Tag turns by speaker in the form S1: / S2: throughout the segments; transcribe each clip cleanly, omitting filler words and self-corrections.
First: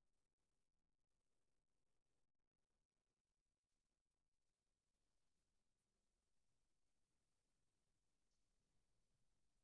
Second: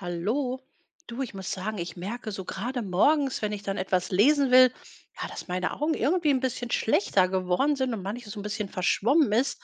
S1: Hallo. Du, ich muss sagen, ich merke so gerade morgens, wenn ich dann etwas lesen will, ja, dass meine Augen irgendwie ein bisschen schlechter geworden sind und manches so ein bisschen verschwommen ist.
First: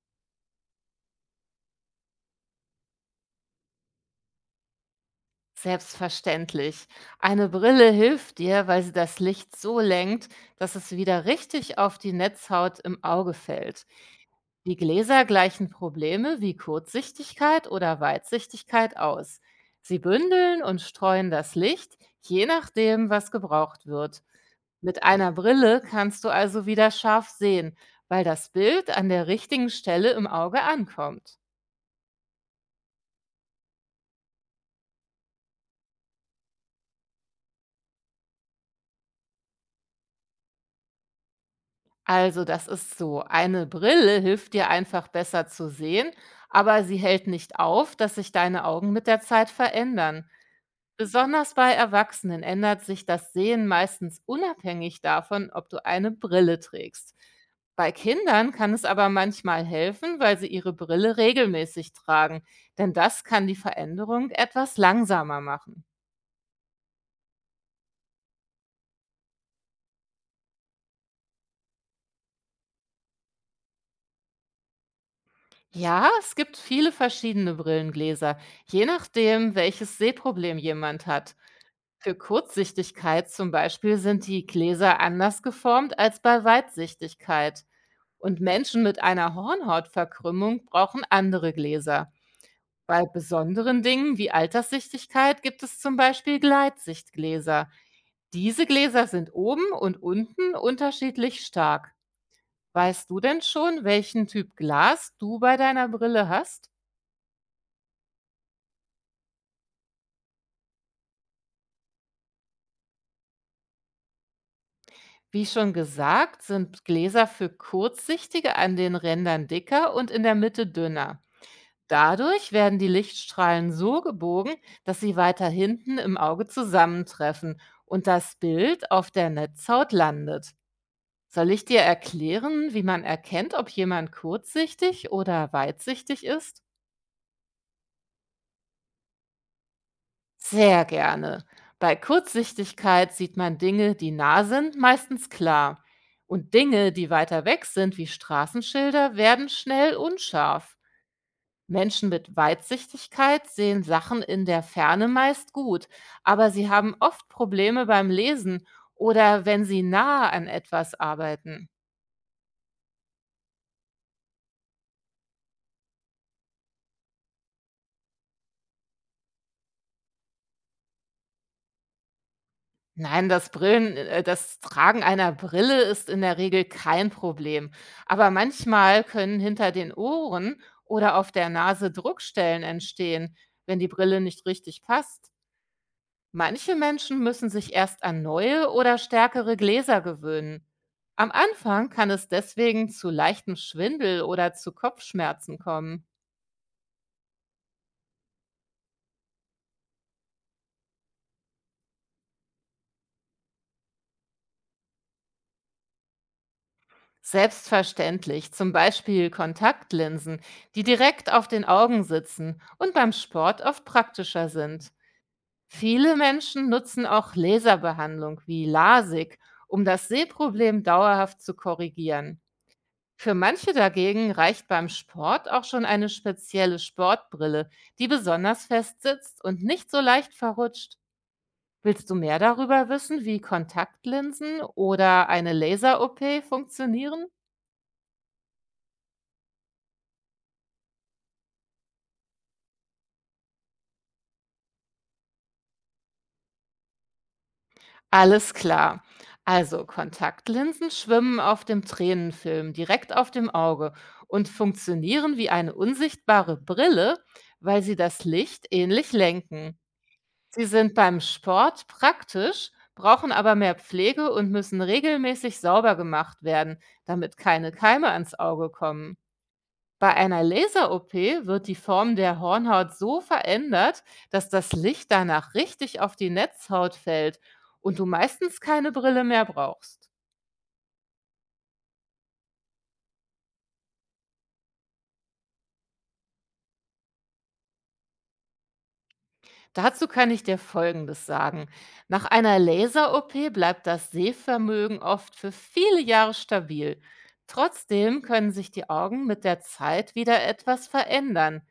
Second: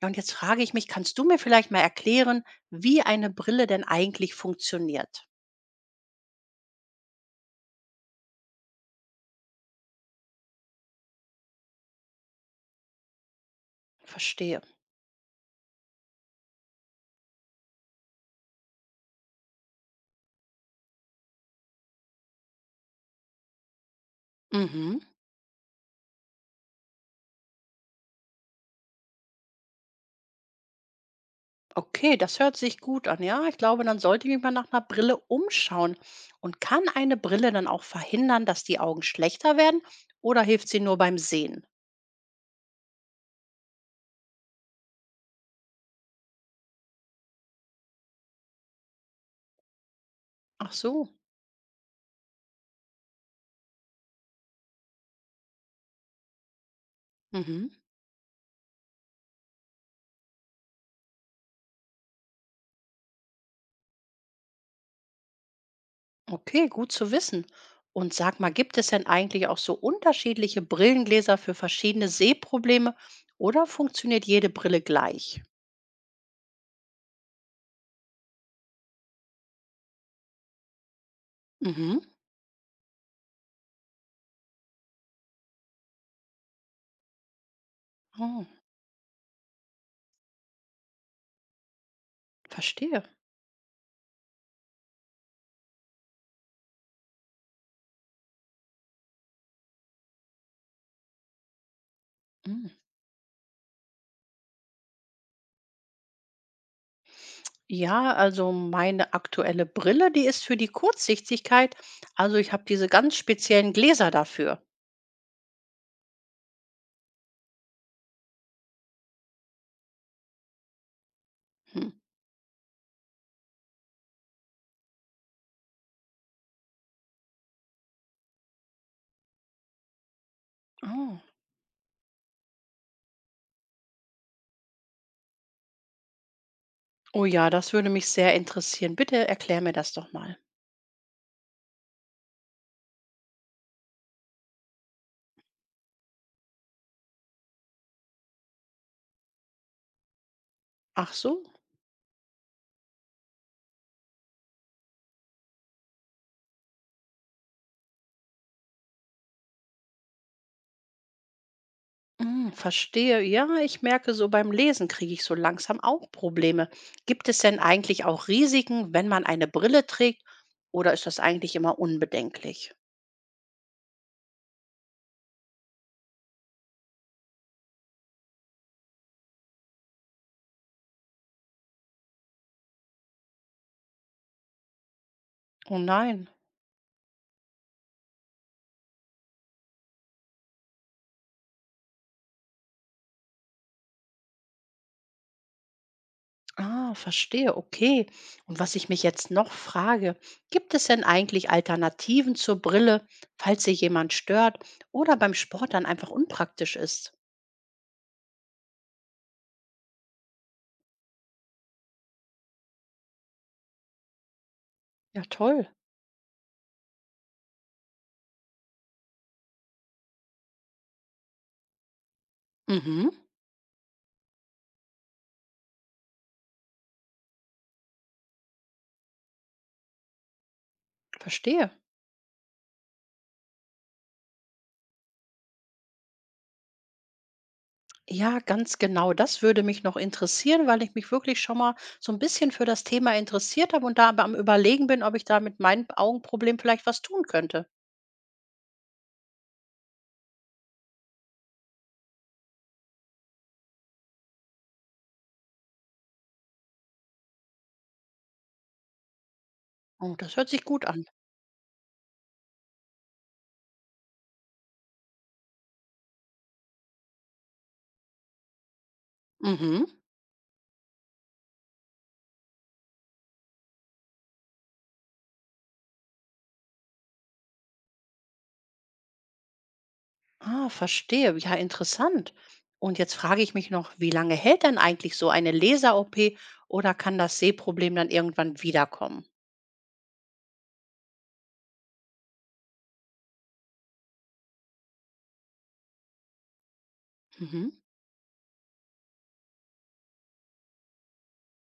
S1: Ja, und jetzt frage ich mich, kannst du mir vielleicht mal erklären, wie eine Brille denn eigentlich funktioniert?
S2: Selbstverständlich. Eine Brille hilft dir, weil sie das Licht so lenkt, dass es wieder richtig auf die Netzhaut im Auge fällt.
S1: Verstehe.
S2: Die Gläser gleichen Probleme wie Kurzsichtigkeit oder Weitsichtigkeit aus. Sie bündeln und streuen das Licht, je nachdem, was gebraucht wird.
S1: Mhm.
S2: Mit einer Brille kannst du also wieder scharf sehen, weil das Bild an der richtigen Stelle im Auge ankommt.
S1: Okay, das hört sich gut an. Ja, ich glaube, dann sollte ich mich mal nach einer Brille umschauen. Und kann eine Brille dann auch verhindern, dass die Augen schlechter werden oder hilft sie nur beim Sehen?
S2: Also, das ist so. Eine Brille hilft dir einfach besser zu sehen, aber sie hält nicht auf, dass sich deine Augen mit der Zeit verändern.
S1: Ach so.
S2: Besonders bei Erwachsenen ändert sich das Sehen meistens unabhängig davon, ob du eine Brille trägst.
S1: Mhm.
S2: Bei Kindern kann es aber manchmal helfen, weil sie ihre Brille regelmäßig tragen, denn das kann die Veränderung etwas langsamer machen.
S1: Okay, gut zu wissen. Und sag mal, gibt es denn eigentlich auch so unterschiedliche Brillengläser für verschiedene Sehprobleme oder funktioniert jede Brille gleich?
S2: Ja, es gibt viele verschiedene Brillengläser, je nachdem, welches Sehproblem jemand hat.
S1: Mhm.
S2: Für Kurzsichtigkeit zum Beispiel sind die Gläser anders geformt als bei Weitsichtigkeit. Und
S1: Oh,
S2: Menschen mit einer Hornhautverkrümmung brauchen andere Gläser.
S1: verstehe.
S2: Bei besonderen Dingen wie Alterssichtigkeit gibt es zum Beispiel Gleitsichtgläser. Diese Gläser sind oben und unten unterschiedlich stark.
S1: Mm.
S2: Weißt du denn schon, welchen Typ Glas du bei deiner Brille hast?
S1: Ja, also meine aktuelle Brille, die ist für die Kurzsichtigkeit. Also ich habe diese ganz speziellen Gläser dafür.
S2: Wie schon gesagt, sind Gläser für Kurzsichtige an den Rändern dicker und in der Mitte dünner.
S1: Hm.
S2: Dadurch werden die Lichtstrahlen so gebogen, dass sie weiter hinten im Auge zusammentreffen und das Bild auf der Netzhaut landet.
S1: Oh.
S2: Soll ich dir erklären, wie man erkennt, ob jemand kurzsichtig oder weitsichtig ist?
S1: Oh ja, das würde mich sehr interessieren. Bitte erklär mir das doch mal.
S2: Sehr gerne. Bei Kurzsichtigkeit sieht man Dinge, die nah sind, meistens klar. Und Dinge, die weiter weg sind, wie Straßenschilder, werden schnell unscharf.
S1: Ach so.
S2: Menschen mit Weitsichtigkeit sehen Sachen in der Ferne meist gut, aber sie haben oft Probleme beim Lesen oder wenn sie nah an etwas arbeiten.
S1: Mm, verstehe. Ja, ich merke, so beim Lesen kriege ich so langsam auch Probleme. Gibt es denn eigentlich auch Risiken, wenn man eine Brille trägt? Oder ist das eigentlich immer unbedenklich?
S2: Nein, das das Tragen einer Brille ist in der Regel kein Problem. Aber manchmal können hinter den Ohren oder auf der Nase Druckstellen entstehen, wenn die Brille nicht richtig passt.
S1: Oh nein.
S2: Manche Menschen müssen sich erst an neue oder stärkere Gläser gewöhnen. Am Anfang kann es deswegen zu leichtem Schwindel oder zu Kopfschmerzen kommen.
S1: Ah, verstehe. Okay. Und was ich mich jetzt noch frage, gibt es denn eigentlich Alternativen zur Brille, falls sich jemand stört oder beim Sport dann einfach unpraktisch ist?
S2: Selbstverständlich, zum Beispiel Kontaktlinsen, die direkt auf den Augen sitzen und beim Sport oft praktischer sind.
S1: Ja, toll.
S2: Viele Menschen nutzen auch Laserbehandlung wie LASIK, um das Sehproblem dauerhaft zu korrigieren.
S1: Mhm,
S2: Für manche dagegen reicht beim Sport auch schon eine spezielle Sportbrille, die besonders fest sitzt und nicht so leicht verrutscht.
S1: verstehe.
S2: Willst du mehr darüber wissen, wie Kontaktlinsen oder eine Laser-OP funktionieren?
S1: Ja, ganz genau. Das würde mich noch interessieren, weil ich mich wirklich schon mal so ein bisschen für das Thema interessiert habe und da aber am Überlegen bin, ob ich da mit meinem Augenproblem vielleicht was tun könnte.
S2: Alles klar. Also Kontaktlinsen schwimmen auf dem Tränenfilm direkt auf dem Auge und funktionieren wie eine unsichtbare Brille, weil sie das Licht ähnlich lenken.
S1: Oh, das hört
S2: Sie
S1: sich gut
S2: sind
S1: an.
S2: beim Sport praktisch, brauchen aber mehr Pflege und müssen regelmäßig sauber gemacht werden, damit keine Keime ans Auge kommen.
S1: Mhm.
S2: Bei einer Laser-OP wird die Form der Hornhaut so verändert, dass das Licht danach richtig auf die Netzhaut fällt und du meistens keine Brille mehr brauchst.
S1: Ah, verstehe. Ja, interessant. Und jetzt frage ich mich noch, wie lange hält denn eigentlich so eine Laser-OP oder kann das Sehproblem dann irgendwann wiederkommen?
S2: Dazu kann ich dir Folgendes sagen. Nach einer Laser-OP bleibt das Sehvermögen oft für viele Jahre stabil.
S1: Mhm.
S2: Trotzdem können sich die Augen mit der Zeit wieder etwas verändern.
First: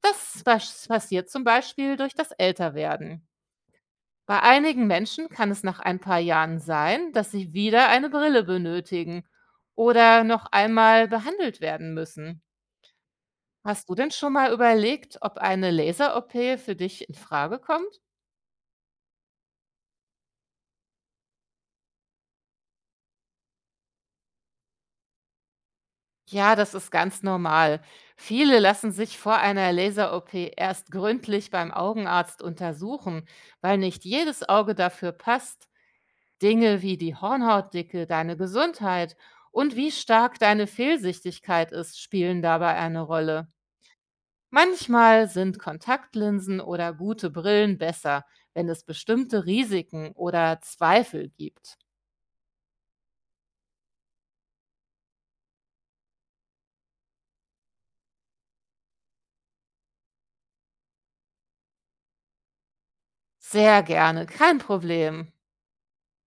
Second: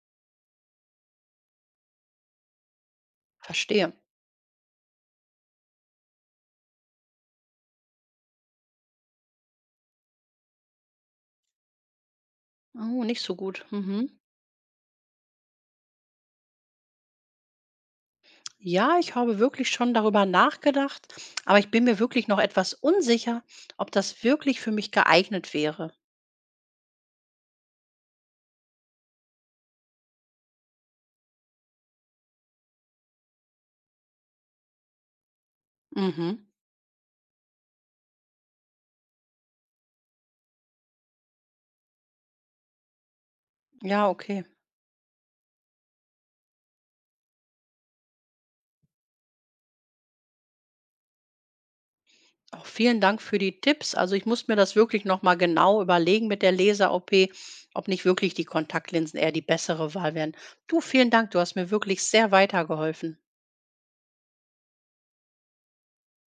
S2: Das passiert zum Beispiel durch das Älterwerden.
S1: Verstehe.
S2: Bei einigen Menschen kann es nach ein paar Jahren sein, dass sie wieder eine Brille benötigen oder noch einmal behandelt werden müssen.
S1: Oh, nicht so gut.
S2: Hast du
S1: Mhm.
S2: denn schon mal überlegt, ob eine Laser-OP für dich in Frage kommt?
S1: Ja, ich habe wirklich schon darüber nachgedacht, aber ich bin mir wirklich noch etwas unsicher, ob das wirklich für mich geeignet wäre.
S2: Ja, das ist ganz normal. Viele lassen sich vor einer Laser-OP erst gründlich beim Augenarzt untersuchen, weil nicht jedes Auge dafür passt.
S1: Mhm.
S2: Dinge wie die Hornhautdicke, deine Gesundheit und wie stark deine Fehlsichtigkeit ist, spielen dabei eine Rolle.
S1: Ja, okay.
S2: Manchmal sind Kontaktlinsen oder gute Brillen besser, wenn es bestimmte Risiken oder Zweifel gibt.
S1: Auch vielen Dank für die Tipps. Also ich muss mir das wirklich nochmal genau überlegen mit der Laser-OP, ob nicht wirklich die Kontaktlinsen eher die bessere Wahl wären. Du, vielen Dank, du hast mir wirklich sehr weitergeholfen.
S2: Sehr gerne, kein Problem.